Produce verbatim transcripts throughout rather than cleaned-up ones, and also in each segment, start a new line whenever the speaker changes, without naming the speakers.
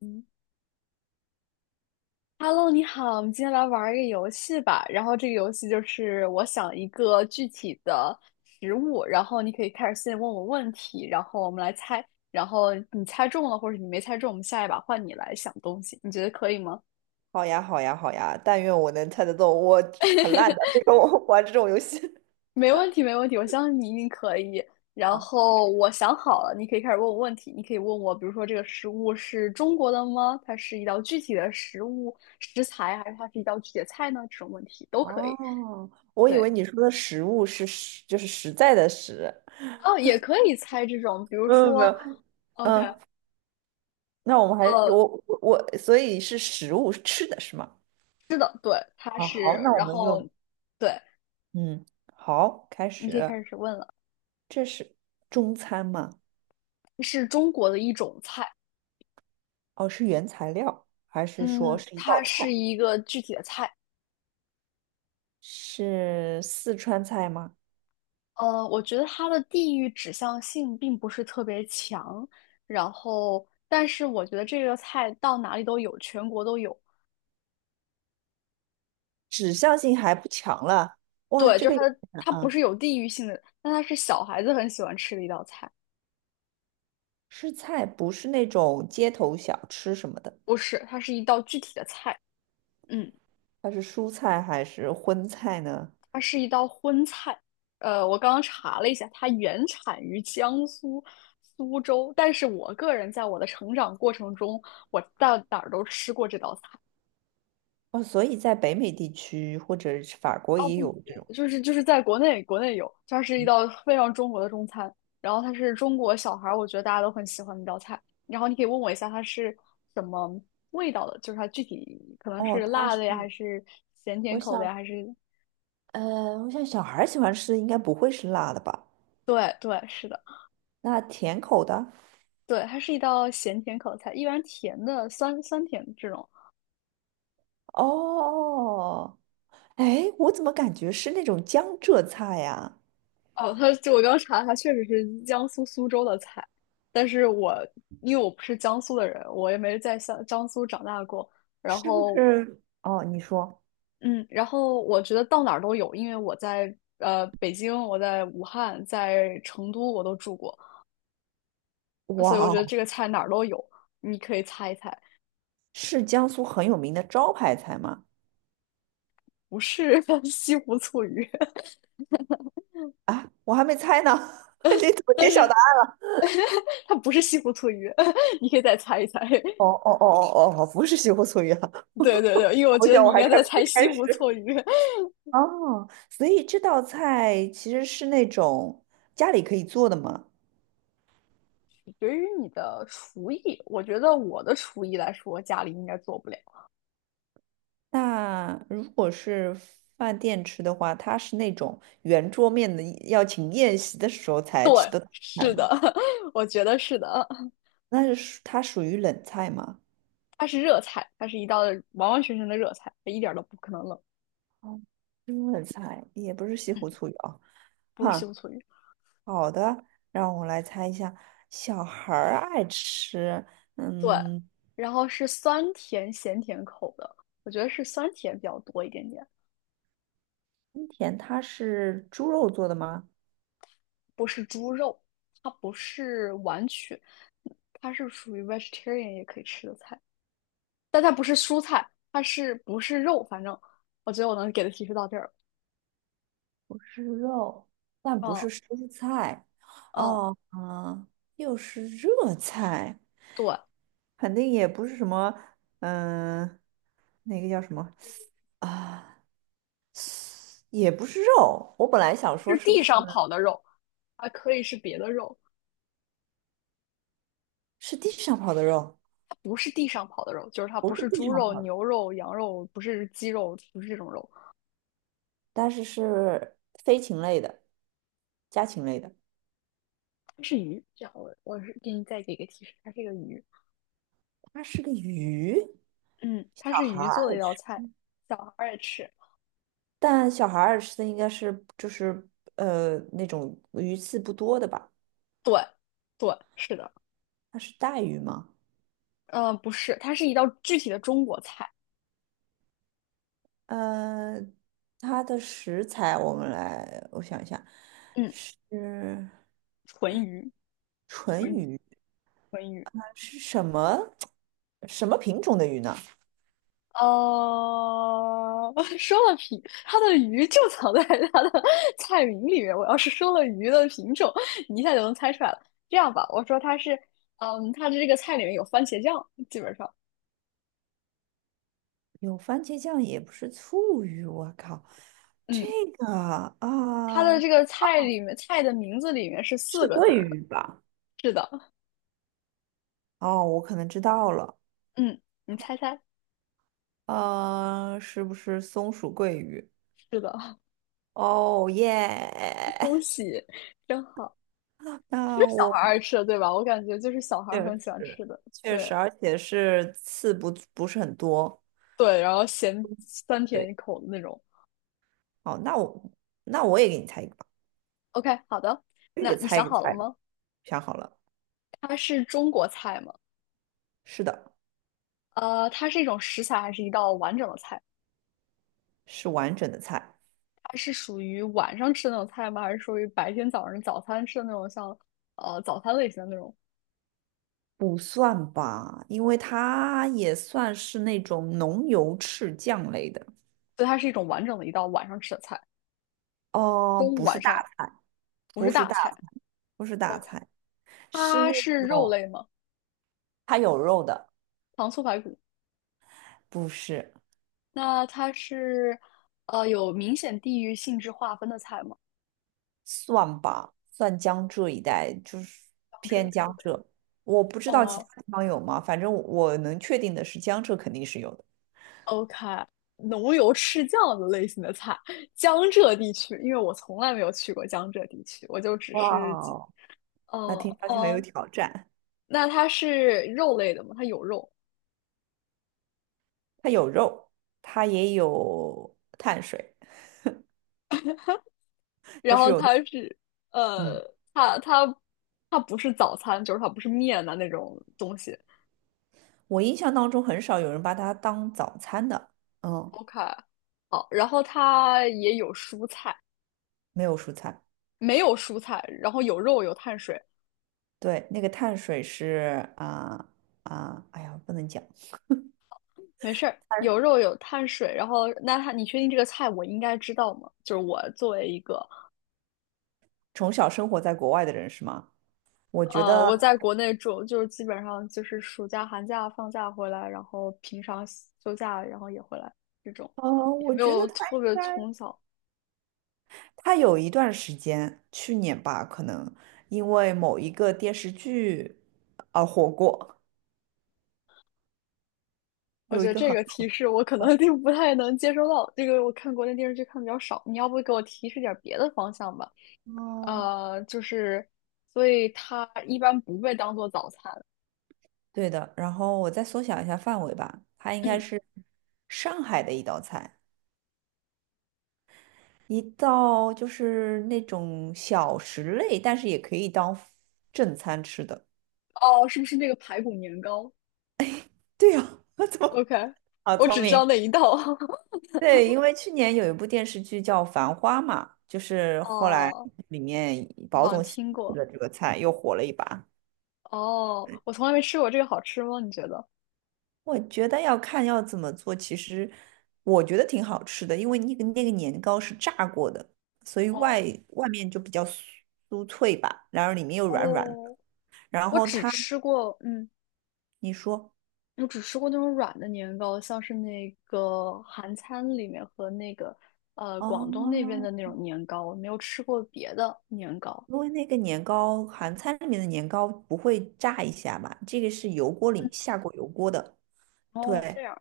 嗯，Hello，你好，我们今天来玩儿一个游戏吧。然后这个游戏就是我想一个具体的食物，然后你可以开始先问我问题，然后我们来猜。然后你猜中了或者你没猜中，我们下一把换你来想东西，你觉得可以吗？
好呀，好呀，好呀！但愿我能猜得动，我很烂的，这个我 玩这种游戏。
没问题，没问题，我相信你一定可以。然
啊
后我想好了，你可以开始问我问题。你可以问我，比如说这个食物是中国的吗？它是一道具体的食物食材，还是它是一道具体的菜呢？这种问题都可以。
哦，我以
对。
为你说的食物是实，就是实在的实。
哦，也可以猜这种，比如
没有没
说
有，
，OK，
嗯，那我们还
呃，
我我我，所以是食物是吃的是吗？
是的，对，它
啊，
是，
好，那我
然
们就
后，对，
嗯，好，开
你可以
始。
开始问了，
这是中餐吗？
是中国的一种菜，
哦，是原材料，还是说
嗯，
是一道
它是
菜？
一个具体的菜，
是四川菜吗？
呃，我觉得它的地域指向性并不是特别强，然后，但是我觉得这个菜到哪里都有，全国都有，
指向性还不强了，哇，
对，
这
就
个
是
有
它
点
的，
难
它不
啊。
是有地域性的，但它是小孩子很喜欢吃的一道菜，
吃菜不是那种街头小吃什么的，
不是，它是一道具体的菜，嗯。
它是蔬菜还是荤菜呢？
它是一道荤菜。呃，我刚刚查了一下，它原产于江苏苏州，但是我个人在我的成长过程中，我到哪儿都吃过这道菜。
哦，所以在北美地区或者是法国
哦，
也
不不
有这种。
不，就是就是在国内，国内有，它是一道非常中国的中餐，然后它是中国小孩儿，我觉得大家都很喜欢的一道菜。然后你可以问我一下它是什么味道的，就是它具体可能
哦，
是
它
辣
是，
的呀，还是咸甜
我
口的呀，
想，
还是
呃，我想小孩儿喜欢吃的应该不会是辣的吧？
对对是的。
那甜口的？
对，它是一道咸甜口菜，一般甜的酸酸甜这种。
哦，哎，我怎么感觉是那种江浙菜呀？
哦，它就我刚查，了，它确实是江苏苏州的菜，但是我因为我不是江苏的人，我也没在江江苏长大过。然
是不
后，
是？哦，你说，
嗯，然后我觉得到哪儿都有，因为我在呃北京，我在武汉，在成都我都住过，所
哇
以我觉得
哦，
这个菜哪儿都有，你可以猜一猜，
是江苏很有名的招牌菜吗？
不是 西湖醋鱼，
啊，我还没猜呢，你怎么
但
揭晓的？
是它不是西湖醋鱼，你可以再猜一猜。
哦哦哦哦哦，不是西湖醋鱼啊！
对对对，因为我
我
觉得
想
你
我
应
还
该
开
在
没
猜
开
西湖
始。
醋鱼。
哦，所以这道菜其实是那种家里可以做的嘛。
对于你的厨艺，我觉得我的厨艺来说，家里应该做不了。
那如果是饭店吃的话，它是那种圆桌面的，要请宴席的时候才吃的菜
是
吗？
的，我觉得是的。
那是属它属于冷菜吗？
它是热菜，它是一道完完全全的热菜，它一点儿都不可能冷，
哦，是冷菜也不是西湖醋鱼啊。
不是西
哈，
湖醋鱼。
好的，让我来猜一下，小孩儿爱吃，
对，
嗯。
然后是酸甜咸甜口的，我觉得是酸甜比较多一点点，
春田它是猪肉做的吗？
不是猪肉，它不是完全，它是属于 vegetarian 也可以吃的菜。但它不是蔬菜，它是不是肉？反正我觉得我能给的提示到这儿。
不是肉，但不
嗯
是蔬菜，
嗯，
哦，嗯，又是热菜，
对，
肯定也不是什么，嗯、那个叫什么啊？也不是肉。我本来想说
是
是不
地
是
上跑的肉，还可以是别的肉，
是地上跑的肉，
它不是地上跑的肉，就是它
不
不
是
是
地
猪
上
肉、
跑的，
牛肉、羊肉，不是鸡肉，不是这种肉，
但是是飞禽类的、家禽类的。
它是鱼。这样我我是给你再给一个提示，它是一个鱼。
它是个鱼，
嗯，
小
它是
孩
鱼做的一
儿，
道菜，小孩儿也吃。
但小孩儿吃的应该是就是呃那种鱼刺不多的吧。
对对，是的。
它是带鱼吗？
嗯，不是，它是一道具体的中国菜。
呃，它的食材我们来，我想一下，
嗯，
是
纯鱼，纯鱼，纯鱼。
是什么 什么品种的鱼呢？
哦，说了品，它的鱼就藏在它的 菜名里面。我要是说了鱼的品种，你一下就能猜出来了。这样吧，我说它是，嗯，它的这个菜里面有番茄酱，基本上，
有番茄酱，也不是醋鱼，我靠，这
嗯，
个
它的
啊，
这个菜里面菜的名字里面是四
是
个字
桂
儿的。
鱼吧？
是的，
哦，我可能知道了，
嗯，你猜猜，
呃，是不是松鼠桂鱼？
是的，
哦
恭
耶，
喜，真好，是
那
小孩儿
我
爱吃的，对吧？我感觉就是小孩
确
儿很喜
实
欢吃的，
确
对
实，而且是刺不不是很多。
对，然后咸酸
对。
甜口的那种。
哦，那我那我也给你猜一个吧，
OK，好的，
我也
那
给
你
猜一
想
个
好了
菜，
吗？
想好了，
它是中国菜吗？
是的，
呃，它是一种食材还是一道完整的菜？
是完整的菜，
它是属于晚上吃的那种菜吗？还是属于白天早上早餐吃的那种像，呃早餐类型的那种？
不算吧，因为它也算是那种浓油赤酱类的，
所以它是一种完整的一道晚上吃的菜，
哦，
中午
不是
晚
大，
上不是
不是
大
大
菜。
菜不是大
OK，
菜，是
它
那
是肉
种
类吗？
它有肉的，
糖醋排骨。
不是，
那它是呃有明显地域性质划分的菜吗？
算吧，算江浙一带，就是
这一
偏
类
江
OK。
浙，我不知道其
哦、
他地方有吗，反正我能确定的是江浙肯定是有的。
OK，浓油赤酱的类型的菜，江浙地区，因为我从来没有去过江浙地区，我就只
哇
是几
哦，那
哦
听上去很有
哦，
挑战。
那它是肉类的吗？它有肉，
它有肉，它也有碳水，就
然
是
后
有的。
它是，
嗯，
呃，它它它不是早餐，就是它不是面的那种东西。
我印象当中很少有人把它当早餐的。嗯，
OK，好，然后它也有蔬菜，
没有蔬菜。
没有蔬菜，然后有肉有碳水，
对，那个碳水是啊啊，哎呀，不能讲。
没事儿，
碳
有肉有碳水，然后那它你确定这个菜我应该知道吗？就是我作为一个
从小生活在国外的人是吗？我觉
呃，
得，
我在国内住，就是基本上就是暑假、寒假放假回来，然后平常休假，然后也回来这种，
呃，
也
我
没
觉
有
得他
特
应
别
该，
从小。
他有一段时间，去年吧，可能因为某一个电视剧而火过，
我
有
觉
一
得
个
这
很
个
好
提示我可能就不太能接收到，这个我看国内电视剧看的比较少。你要不给我提示点别的方向吧？
哦，
呃，就是，所以它一般不被当做早餐。
对的，然后我再缩小一下范围吧，它应该
嗯，
是上海的一道菜，一道就是那种小食类，但是也可以当正餐吃的。
哦，是不是那个排骨年糕
对呀，我怎么
？OK，
好
我
聪
只知
明？
道那一道。
对，因为去年有一部电视剧叫《繁花》嘛，就是后来
哦，
里面
我
宝
好像
总喜
听过。
了这个菜，又火了一把。
哦，我从来没吃过这个，好吃吗？你觉得？
我觉得要看要怎么做，其实我觉得挺好吃的，因为那个那个年糕是炸过的，所以外外面就比较酥酥脆吧，然后里面又软软的。
哦，
然
我
后
只
它，
吃过，嗯，
你说
我只吃过那种软的年糕，像是那个韩餐里面和那个呃
哦，
广东那边的那种年糕，我没有吃过别的年糕。
因为那个年糕，韩餐里面的年糕不会炸一下嘛，这个是油锅里下过油锅的，
哦，这
对。
样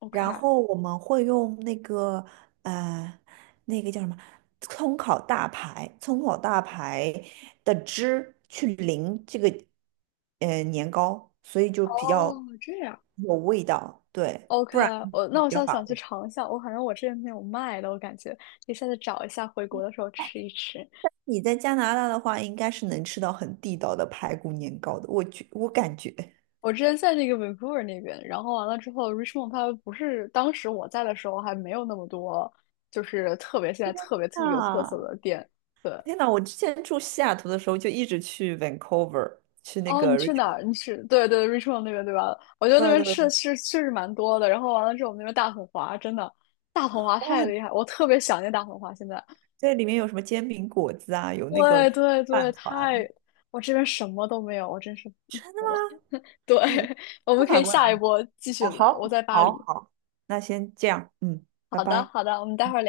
，OK，
然后我们会用那个呃，那个叫什么葱烤大排，葱烤大排的汁去淋这个呃年糕，所以就比较
哦，这样
有味道，对，
，OK，
不然
我那
比
我
较
下次
乏
想去
味。
尝一下，我好像我这边没有卖的，我感觉可以下次找一下，回国的时候吃一吃。
你在加拿大的话，应该是能吃到很地道的排骨年糕的，我觉我感觉。
我之前在那个 Vancouver 那边，然后完了之后，Richmond 它不是当时我在的时候还没有那么多，就是特别现在特别特别有特色
啊，
的店。对，
天呐，我之前住西雅图的时候，就一直去 Vancouver，去那
哦，你
个
去哪
Richmond。
儿？你去对对 Richmond 那边对吧？我觉得那
对
边
对，
吃的是确实蛮多的。然后完了之后，我们那边大统华真的大统华太
哇，
厉害，我特别想念大统华。现在，
这里面有什么煎饼果子啊，有那个
对对对，
饭
太
团。
我这边什么都没有，我真是
真的
服
吗？
了。对，
嗯，
我
在
们可
法
以
国哪
下一
里？
波继续
哦，
聊。我
好，
在巴
好，
黎。
好，那先这样，嗯，拜
好的
拜。
好的，我们待会儿聊。